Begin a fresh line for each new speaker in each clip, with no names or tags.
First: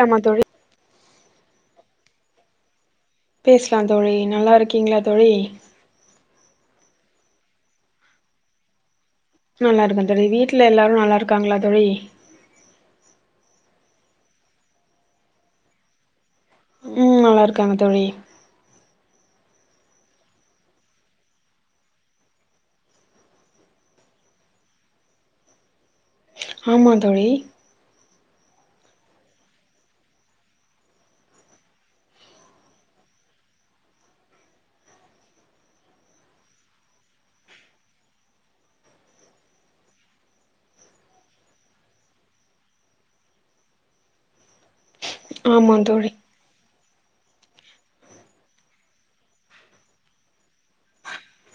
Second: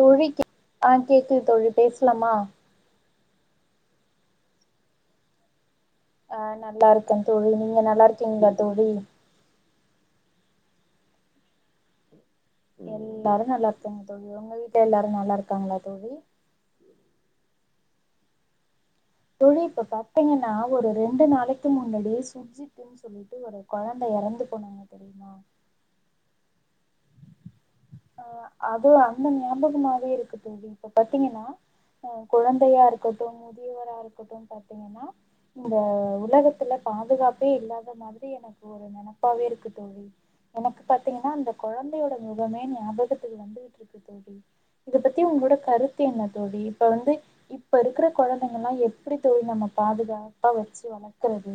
தோழி கே ஆ கேக்குது தோழி பேசலாமா
பேசலா தோழி நல்லாருக்கீங்ளா தோழி
ஆ நல்லாருக்கே தோழி நீங்க நல்லாருக்கீங்ளா தோழி?
நல்லாருக்கே தோழி வீட்ல எல்லாரு நல்லாருக்காங்ளா தோழி?
எல்லாரும் நல்லாருக்காங்க தோழி உங்க வீட்ல எல்லாரு நல்லாருக்காங்ளா தோழி?
ம் நல்லாருக்காங்க தோழி
தோழி இப்ப பாத்தீங்கன்னா ஒரு ரெண்டு நாளைக்கு முன்னாடி சுஜித்துன் சொல்லிட்டு ஒரு கொழந்த எறந்து போனாங்க தெரிமா
ஆமா தோழி
ஆ அது அந்த ஞாபகமாவே இருக்கு தோழி இப்ப பாத்தீங்கன்னா ஆ குழந்தையா இருக்கட்டு முதியவரா இருக்கட்டு பாத்தீ ங்கனா இந்த உலகத்துல பாதுகாப்பே இல்லாத மாதிரி எனக்கு ஒ ரு நெனப்பாவே இருக்கு தோழி எனக்கு பாத்தீங்கன்னா அந்த கொழந்தையோட முகமே ஞாபகத்துக்கு வந்துகுட்ருக்கு தோழி இத பத்தி உங்ளோட கருத்து என்ன தோழி இப்ப வந்து இப்ப இருக்குற கொழந்தைங்கல்லா எப்டி தோழி நம்ம பாதுகாப்பா வச்சு வளக்கறது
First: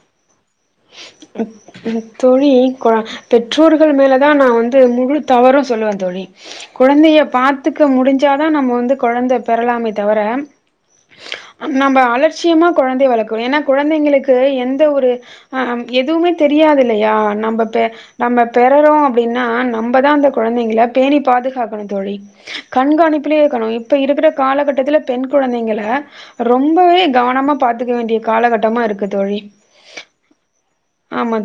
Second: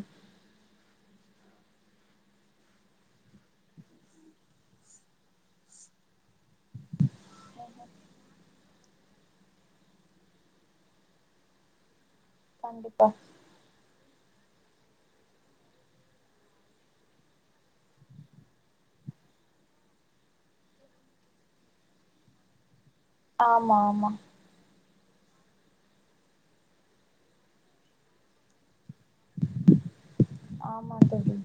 ம் ம் தோழி கொ பெற்றோர்கள் மேலதா நா வந்து முழு தவறு சொல்லுவே தோழி கொழந்தைய பாத்துக்க முடிஞ்சாதா நம்ம வந்து கொழந்த பெறலாமே தவர நம்ப அலட்சியமா கொழந்தைய
கண்டிப்பா
வளக்குணு ஏன்னா கொழந்தைங்களுக்கு எந்த ஒரு ஆ எதுமே தெரியாது இல்லையா நம்ம பெ நம்ப பெறறோ அப்டின்னா நம்பதா அந்த கொழந்தைங்கள பேணி பாதுகாக்கணு தோழி கண்காணிப்புலே இருக்கணு
ஆமா
இப்ப
ஆமா
இருக்குற காலகட்டத்துல பெண் குழந்தைங்கள ரொம்பவே கவனமா பாத்துக்க வேண்டிய காலகட்டமா இருக்கு தோழி
ஆமா தோழி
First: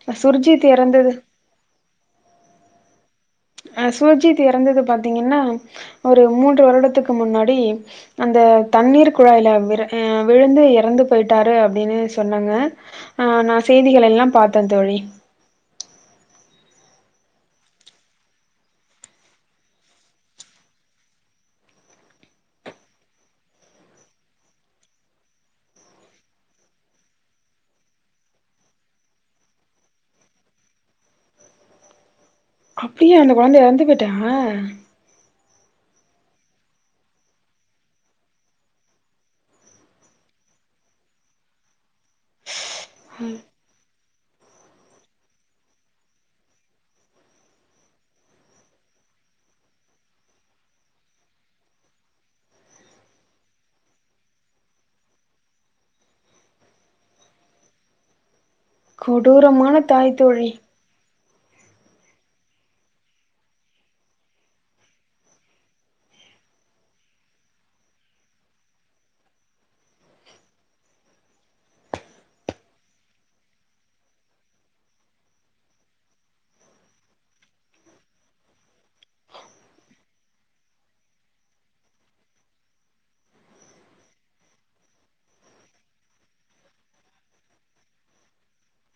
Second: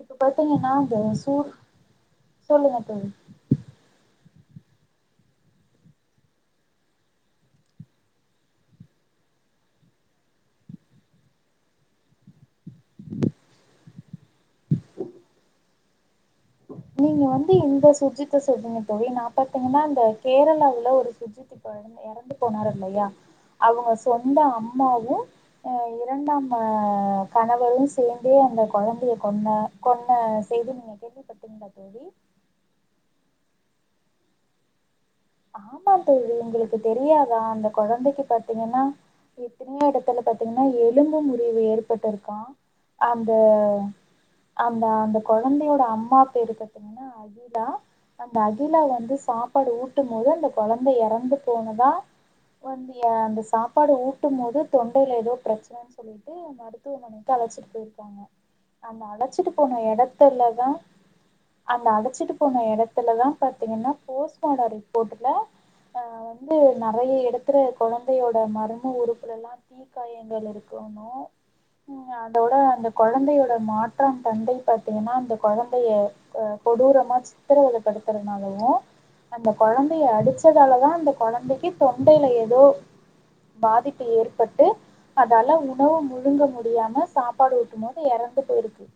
இப்ப
சுர்ஜித்
பாத்தீங்கன்னா இந்த
இறந்தது
சூழ் சொல்லுங்க தோழி
ஆ சுஜித் எறந்தது பாத்தீங்கன்னா ஒரு மூன்று வருடத்துக்கு முன்னாடி அந்த தண்ணீர் குழாய்ல விற ஆ விழுந்து எறந்து போயிட்டாரு அப்டின்னு சொன்னாங்க ஆ நா செய்திகளெல்லா பாத்த தோழி
நீங்க வந்து இந்த சுஜித்த சொலறீங்க தோழி நா பாத்திங்கன்னா இந்த கேரளாவுல ஒரு சுழித்து கொழந்த எறந்து போனாரு இல்லையா அவங்க சொந்த அம்மாவு ஆ இரண்டாம் ஆ கணவரு சேந்தே அந்த கொழந்தைய கொன்ன கொன்ன செய்தி நீங்க கேள்விப்பட்டிங்களா தோழி
அப்டியா அந்த கொழந்த எறந்து பொய்ட்டா
ஆமா தோழி உங்களுக்கு தெரியாதா அந்த கொழந்தைக்கி பாத்தீங்கன்னா எத்தனையோ எடத்துல பாத்தீங்ன்னா எலும்பு முறிவு ஏற்பட்டுருக்கா அந்த அந்த அந்த கொழந்தையோட அம்மா பேரு பாத்தீங்கன்னா அகிலா அந்த அகிலா வந்து சாப்பாடு ஊட் டும் போது அந்த கொழந்த எறந்து போனதா வந்து ஏ அந்த சாப்பாடு ஊட்டும் போது தொண்டைல ஏதோ பிரச்சனன்னு சொல்லி ட்டு மருத்துவமனைக்கு அழச்சிட்டு போய்ருக்காங்க அநக அழச்சிட்டு
கொடூரமான
போன
தாய்
எடத்துல
தோழி
தா அந்த அழச்சிட்டு போன எடத்துல தா பாத்தீங்கன்னா போஸ்ட் மாடோ ரிப் போட்ல ஆ வந்து நறைய எடத்துல கொழந்தையோட மர்ம உறுப்புலல்லா தீ காயங்கள் இருக்குன்னு ம் அதோட அந்த கொழந்தையோட மாற்றான் தந்தை பாத்தீங்ன்னா அந்த கொழந்தைய ம் கொடூரமா சித்திரவத படுத்துறனாலவு அந்த கொழந்தைய அடிச்சதால தா அந்த கொழந்தைக்கு தொண்டைல ஏதோ பாதிப்பு ஏற்பட்டு அதால உணவு முழுங்க முடியாம சாப்பாடு ஊட்டும் போது எறந்து போய்ருக்கு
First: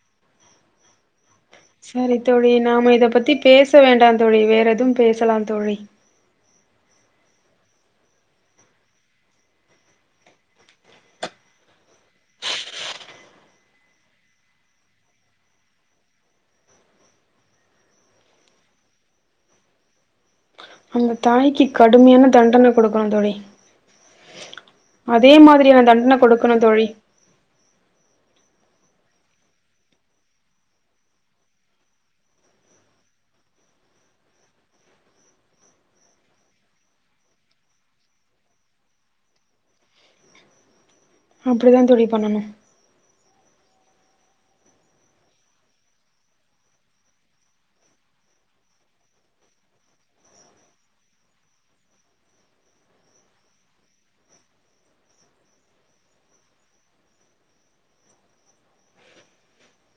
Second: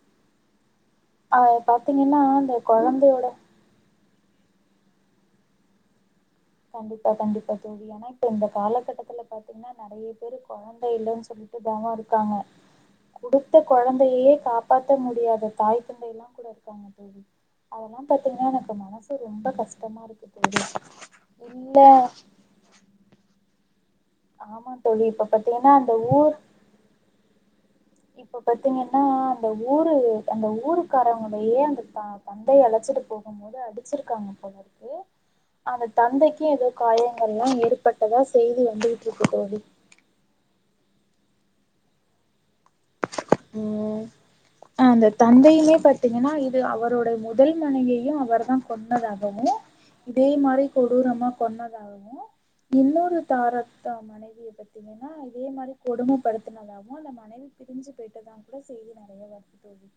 ஆ
சரி
பாத்தீங்கன்னா
தோழி
அந்த
நாம இத
கொழந்தையோட
பத்தி பேச வேண்டா தோழி வேற எதுவு பேசலா தோழி
கண்டிப்பா கண்டிப்பா தோழி ஏனா இப்ப இந்த காலகட்டத்துல பாத்தீங்கன்னா நறைய பேரு கொழந்த இல்லன்னு சொல்லிட்டு தவோ இருக்காங்க குடுத்த கொழந்தையையே காப்பாத்த முடியாத தாய் தந்தைல்லா கூட இருக்காங்க அதெல்லா பாத்தீங்கன்னா எனக்கு மனசு ரொம்ப கஷ்டமா இருக்கு தோழி
அந்த தாய்க்கு
இல்ல
கடுமையான தண்டன குடுக்கணு தோழி
ஆமா தோழி இப்ப
அதே
பாத்தீங்கன்னா
மாதிரியான
அந்த
தண்டன
ஊர்
கொடுக்கணு தோழி
இப்ப பாத்தீங்கன்னா அந்த ஊரு அந்த ஊருக்காரவங்களையே அந்த தா வந்து அழச்சிட்டு போகும் போது அடிச்சிருக்காங்க போலருக்கு அந்த தந்தைக்கு ஏதோ காயங்கள் எல்லா ஏற்பட்டதா செய்தி வந்துகிட்ருக்கு தோழி
அப்டி தா தோழி பண்ணணு
ம் உம் அந்த தந்தையுமே பாத்தீங்கன்னா இது அவரோட முதல் மனைவியயு அவர் தா கொன்னதாகவு இதே மாரி கொடூரமா கொன்னதாகவு இன்னொரு தாரத்த மனைவிய பத்தி பத்தீங்னா இதே மாரி கொடுமைப்படுத்துனதாவு அந்த மனைவி பிரிஞ்சி கேட்டதாவு கூட செய்தி நெறைய வருது தோழி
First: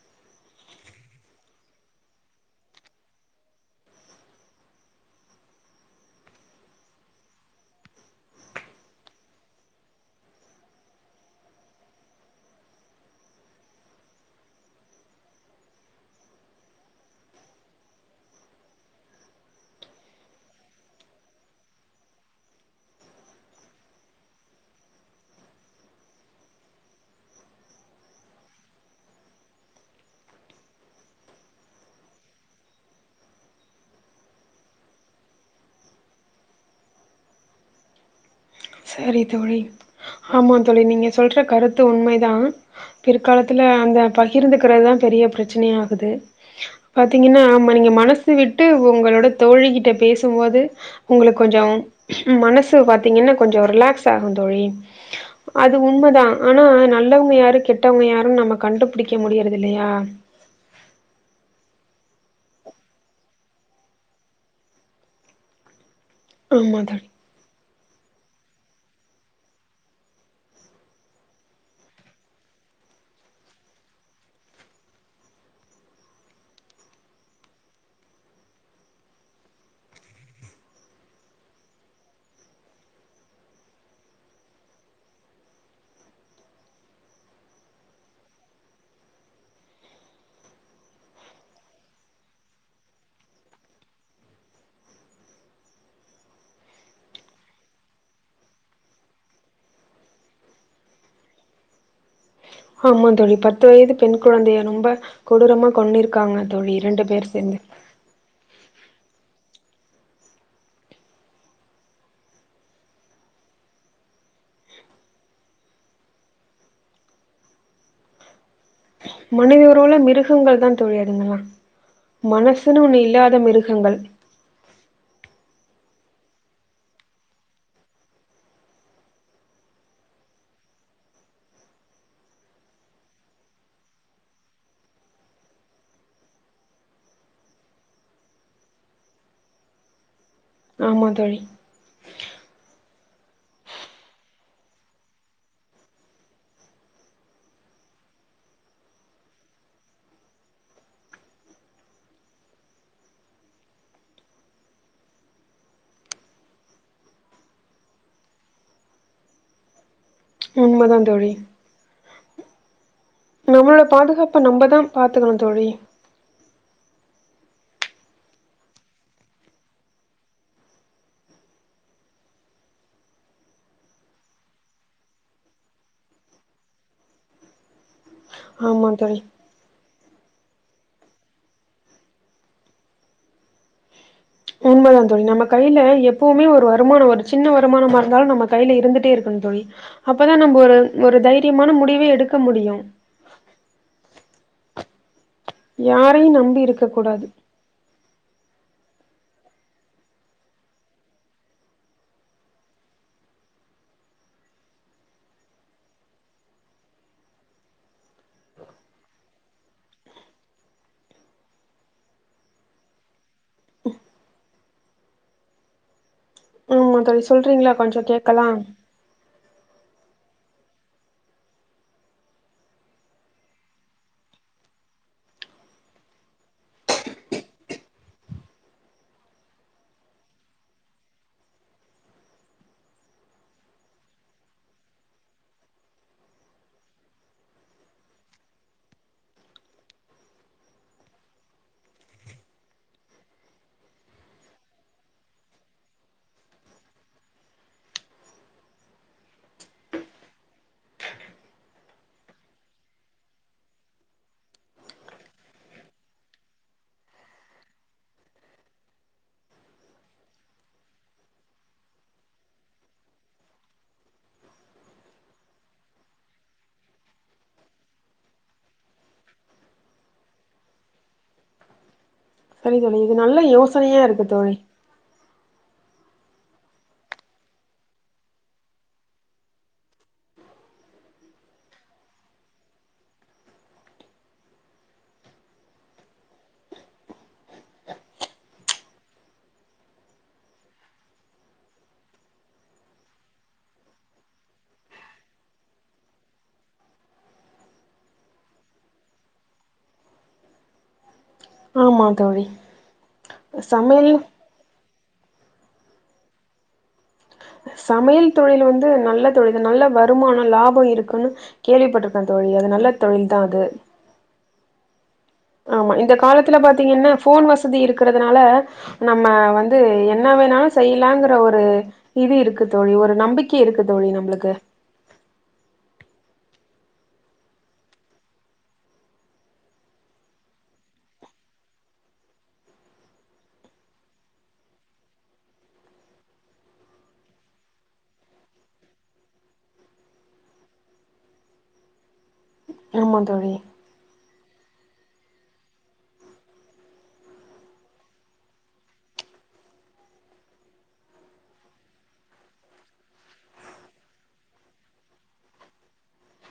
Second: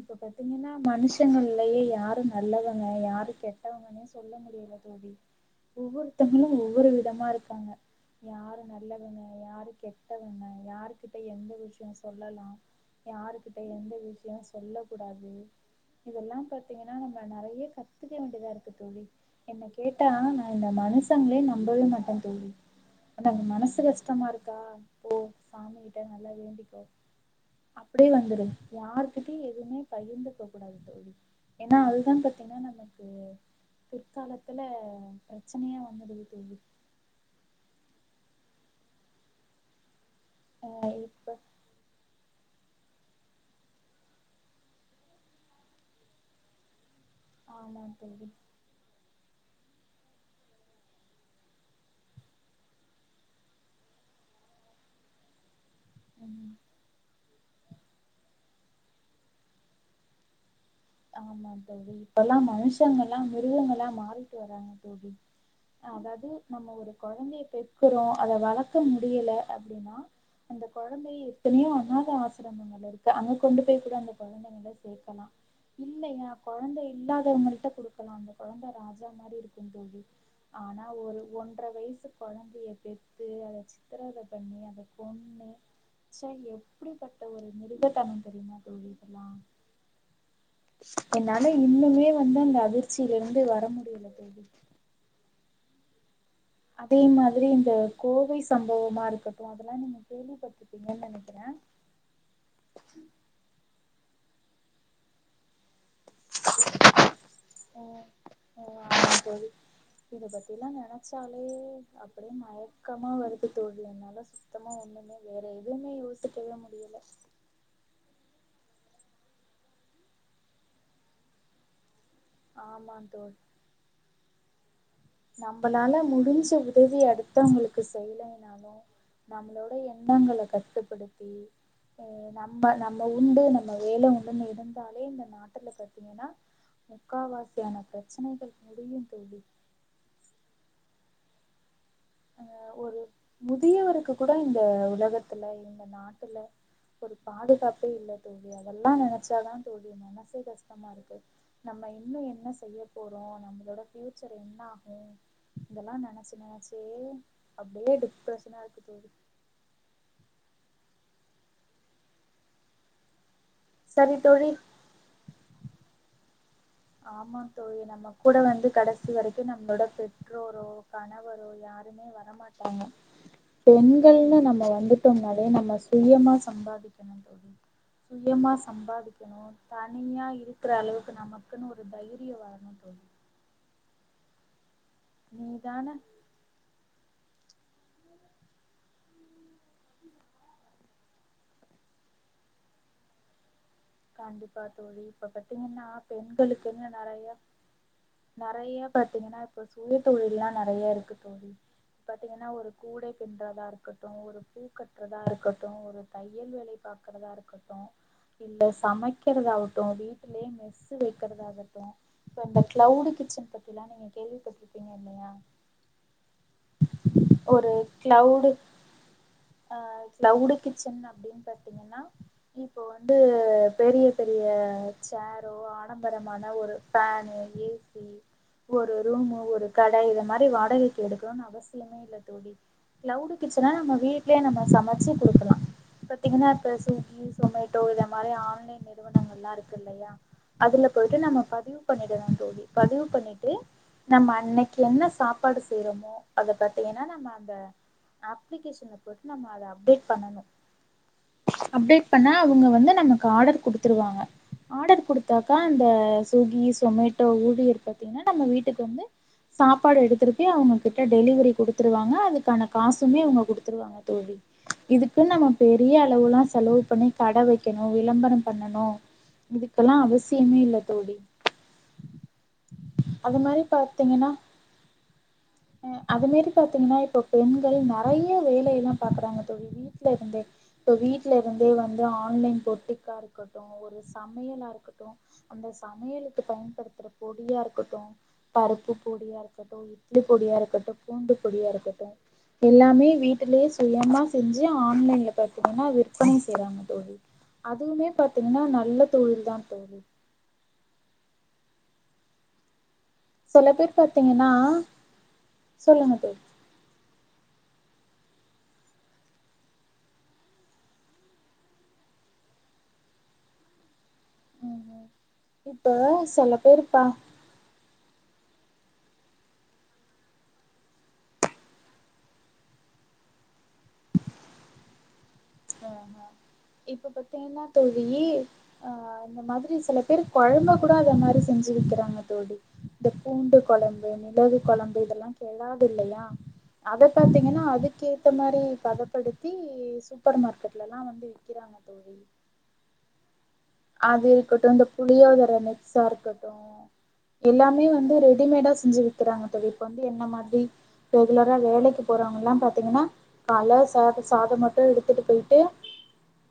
இப்ப பாத்தீங்கன்னா மனுஷங்கள்லயே யாரு நல்லவங்க யாரு கெட்டவங்கன்னே சொல்ல முடியல தோழி ஒவ்வொருத்தவங்களு ஒவ்வொரு விதமா இருக்காங்க யாரு நல்லவங்க யாரு கெட்டவங்க யாருக்கிட் எந்த விஷ்யொ சொல்லலா யாரு கிட்ட எந்த விஷ்யொ சொல்ல கூடாது இதெல்லா பாத்தீங்கன்னா நம்ம நெறைய கத்துக்க வேண்டியதா இருக்கு தோழி என்ன கேட்டா நா இந்த மனுஷங்ளே நம்பவே மாட்டெ தோழி ந்த மனசு கஷ்டமா ருக்கா போ சாமி கிட்ட நல்லா வேண்டிக்கோ அப்டியே வந்துரு யாருக்கி கிட்ட எதுவுமே பகிர்ந்துக்க கூடாது தோழி ஏன்னா அதுதா பாத்தீங்னா நமக்கு பிற்காலத்துல பிரச்சனையா வந்துடுது தோழி
சரி தோழி ஆமா தோழி
ஆஹ்
நீங்க
இப்ப
சொல்ற கருத்து உண்மைதா பிற்காலத்துல அந்த பகிர்ந்துக்குறதுதா பெரிய பிரச்சனை ஆகுது பாத்தீங்கன்னா
ஆமா
நீங்க
தோழி
மனசு விட் ட்டு உங்களோட தோழி கிட்ட பேசும்போது உங்களுக்கு கொஞ்ச மனசு பாத்தீங்கன்னா கொஞ்சொ ரிலாக்ஸ் ஆகு தோழி அது உண்ம தா
உம்
ஆனா நல் நல்லவங்க யாரு கெட்டவங்க யாரு நம்ம கண்டுபிடிக்க முடியிறதில்லையா
ஆமா தோழி இப்பெல்லா மனுஷங்க ல்லா மிருகங்கலா மாறிட்டு வராங்க தோழி அதாது நம்ம
ஆமா
ஒரு
தோழி
கொழந்தைய பெத் க்குறோ அத வளக்க முடியல அப்டின்னா அந்த கொழந்தைய எத்தனயோ அனாத ஆசிரமங்கள் இருக்கு அங்க கொண்டு போய் கூட அந்த கொழந்த அங்க சேக்கலா இல்லயா கொழந்த இல்லாதவங்கள்ட்ட கொடுக்கலா அந்த கொழந்த ராஜா மாறி இருக்கு தோழி ஆனா ஒரு ஒன்ற வயசு கொழந்தைய பெத்து அதச்சு சித்திரவத பண்ணி அத கொண்ணு ச்ச எப்டி‌பட்ட ஒரு மிருகத்தனொ தெரியுமா தோழி இதெல்லா என்னால இன்னுமே வந்து அந்த அதிர்ச்சில இருந்து வர முடியல தோழி அதே மாதிரி இந்த கோவை சம்பவமா இருக்கட்டு அதெல்லா நீங்க கேள்விப்பட்டிருப்பீங்கன்னு நெனக்கிறே
ஆமா தோழி பத்து வயது பெண் கொழந்தைய ரொம்ப கொடூரமா கொன்னுருக்காங்க தோழி இரண்டு பேர் சேந்து
ம்‌ஆமா தோழி இத பத்தியெல்லா நெனைச்சாலே அப்டியே மயக்கமா வருது தோழி என்னால சுத்தமா ஒன்னுமே வேற எதுவ்மே யோசிக்கவே முடியல
மனித உருவுல மிருகங்கள் தா தோழி அதுங்களா மனசுன்னு
ஆமா
ஒன்னு இல்லாத மிருக ங்கள்
நம்மளால முடிஞ்ச உதவிய அடுத்தவங்களுக்கு செய்யலேனாலு நம்மளோட எண்ணங்கள கட்டுப்படுத்தி நம்ம நம்ம உண்டு நம்ம வேல உண்டுன்னு இருந்தாலே இந்த நாட்டுக்கு ப்ளஸ் பாத்தீங்கன்னா முக்காவாசியான பிரச்சனைகள் முடியும் தோழி
ஆமா தோழி
அ ஒரு முதியவருக்கு கூட இந்த உலகத்துல இந்த நாட்டுல ஒரு பாதுகாப்பே இல்ல தோழி அதெல்லா நெனச்சாதான் தோழி மனசே கஷ்டமா இருக்கு நம்ம இன்னும் என்ன செய்ய போறோம் நம்மளோட பியூச்சர் என்ன ஓ இதெல்லாம் நெனச்சு நெனச்சு அப்படியே டிப்ரசனா இருக்கு தோழி
உண்மதான் தோழி நம்மளோட
சரி
பாதுகாப்ப
தோழி
நம்ம தான் பாத்துக்கணும் தோழி
ஆமா தோழி நம்ம கூட வந்து கடைசி வரைக்கும் நம்மளோட பெற்றோரோ கணவரோ யாருமே வரமாட்டாங்க பெண்கள்ல நம்ம வந்துட்டோம்னாலே நம்ம சுயமா சம்பாதிக்கணும் தோழி சுயமா
ஆமா தோழி
சம்பாதிக்கணும் தனியா இருக்குற அளவுக்கு நம்ம இருக்குன்னு ஒரு தைரியம் வேணும் தோழி
உண்மதான் தோழி நம்ம கையில
நீதானே
எப் எப்பவுமே ஒரு வருமானம் ஒரு சின்ன வருமானமா இருந்தாலும் நம்ம கையில் இருந்துட்டே இருக்கணும் தோழி அப்போ தான் நம்ம ஒரு ஒரு தைரியமான முடிவே எடுக்க முடியும்
கண்டிப்பா தோழி இப்ப பாத்தீங்கன்னா
யாரையு நம்பி இருக்க
பெண்களுக்குன்னு
கூடாது
நெறையா நெறைய பாத்தீங்கன்னா இப்ப சுய தொழில்லா நெறைய இருக்கு தோழி பாத்தீங்கன்னா ஒரு கூடை பின்றதா இருக்கட்டும் ஒரு பூ கட்றதா இருக்கட்டும் ஒரு தையல் வேலை பாக்குறதா இருக்கட்டும் இல்ல சமைக்கிறதாகட்டும் வீட்டிலயே மெஸ்ஸு வைக்கிறதாகட்டும் இப்ப இந்த கிளவுடு கிச்சன் பத்தில்லா நீங்க கேள்விப்பட்ருக்கீங்க இல்லையா
ஆமா தோழி சொல்றீங்களா
ஒரு
கொஞ்சம் கேக்கலா
அ கிளவுடு கிச்சன் அப்டின் பாத்தீங்கன்னா இப்ப வந்து பெரிய பெரிய சரோ ஆடம்பரமான ஒரு ஃபேனு ஏசி ஒரு ரூமு ஒரு கடை இத மாதிரி வாடகைக்கு எடுக்கணும்னு அவசியமே இல்ல தோழி கிளவுடு கிச்சனா நம்ம வீட்லயே நம்ம சமச்சு குடுக்கலாம் பாத்தீங்கன்னா இப்ப ஸ்விக்கி சொமேட்டோ இத மாதிரி ஆன்லைன் நிறுவனங்கள் எல்லாம் இருக்கு இல்லையா அதுல போயிட்டு நம்ம பதிவு பண்ணிடலா தோழி பதிவு பண்ணிட்டு நம்ம அன்னைக்கு என்ன சாப்பாடு செய்றமோ அத பாத்தீங்கன்னா நம்ம அந்த அப்ளிகேஷன்ல போட்டு நம்ம அத அப்டேட் பண்ணணும் அப்டேட் பண்ணா அவுங்க வந்து நமக்கு ஆர்டர் குடுத்துருவாங்க ஆர்டர் குடுத்தாக்கா அந்த ஸ்விக்கி சொமேட்டோ ஊழியர் பாத்தீங்கன்னா நம்ம வீட்டுக்கு வந்து சாப்பாடு எடுத்துட்டு போய் அவுங்க கிட்ட டெலிவரி குடுத்துருவாங்க அதுக்கான காசுமே அவுங்க குடுத்துருவாங்க தோழி இதுக்கு நம்ம பெரிய அளவுல்லா செலவு பண்ணி கட வைக்கணும் விளம்பரம் பண்ணணும் இதுக்கெல்லா அவசியமே இல்ல தோழி
சரி தோழி இது நல்ல
அது மாரி
யோசனையா இருக்கு
பாத்தீங்கன்னா
தோழி
அது மாரி பாத்தீங்கன்னா இப்ப பெண்கள் நெறைய வேலையெல்லாம் பாக்குறாங்க தோழி வீட்ல இருந்தே இப்போ வீட்ல இருந்தே வந்து ஆன்லைன் பொட்டிக்கா இருக்கட்டும் ஒரு சமையலா இருக்கட்டும் அந்த சமையலுக்கு பயன்படுத்துற பொடியா இருக்கட்டும் பருப்பு பொடியா இருக்கட்டும் இட்லி பொடியா இருக்கட்டும் பூண்டு பொடியா இருக்கட்டும் எல்லாமே வீட்டுகுள்ளேயே சுயமா செஞ்சு ஆன்லைன்ல பாத்தீங்கன்னா விற்பனை செய்றாங்க தோழி அதுவுமே பாத்தீங்கன்னா நல்ல தொழில் தா தோழி
ஆமாம் தோழி
சில பேர்
சமையல்னு
பாத்தீங்கனா சொல்லுங்க தோழி
சமயல் தொழில் வந்து நல்ல தொழில் நல்ல வருமானோ லாபோ இருக்குன்னு கேள்வி பட்ருக்கே தோழி அது நல்ல தொழில் தா அது
ம் ம்
ஆமா
இப்ப
இந்த
சில
காலத்துல
பேர் பா
பாத்தீங்கன்னா ஃபோன் வசதி இருக்கறதுனால நம்ம வந்து என்ன வேணாலு செய்லாங்கற ஒரு இது இருக்கு தோழி ஒரு நம்பிக் கி இருக்கு தோழி நம்ளுக்கு
ஆ ஆ இப்ப பாத்தீங்கன்னா தோழி அ அ இந்த மாதிரி சில பேரு கொழம்ப கூட அந்த மாதிரி செஞ்சு விக்கெறாங்க தோழி இந்த பூண்டு கொழம்பு மிளகு கொழம்பு இதெல்லா கெடாது இல்லயா அத பாத்தீங்கன்னா அதுக்கேத்த மாரி பதப்படுத்தி சு சூப்பர் மார்கெட்ல எல்லா வந்து விற்கெறாங்க தோழி
ஆமா தோழி
அது இருக்கட்டு இந்த புளியோதர மிக்ஸா இருக்கட்டு எல்லாமே வந்து ரெடிமேடா செஞ்சு விக்கெறாங்க தோழி இப்ப வந்து என்ன மாதிரி ரெகுலரா வேலெக்கி போறவங்கள எல்லா பாத்தீங்கன்னா கல ச சாதம் மட்டு எடுத்துட்டு போய்ட்டு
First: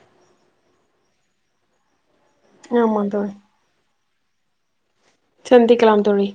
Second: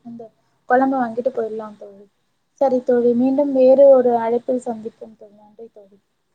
இந்த கொழம்ப வாங்கிட்டு போய்ட்லாம் தோழி செரி தோழி மீண்டும் வேறு ஒரு அழைப்பில் சந்திப்போம் தோழி நன்றி
சந்திக்கலாம் தோழி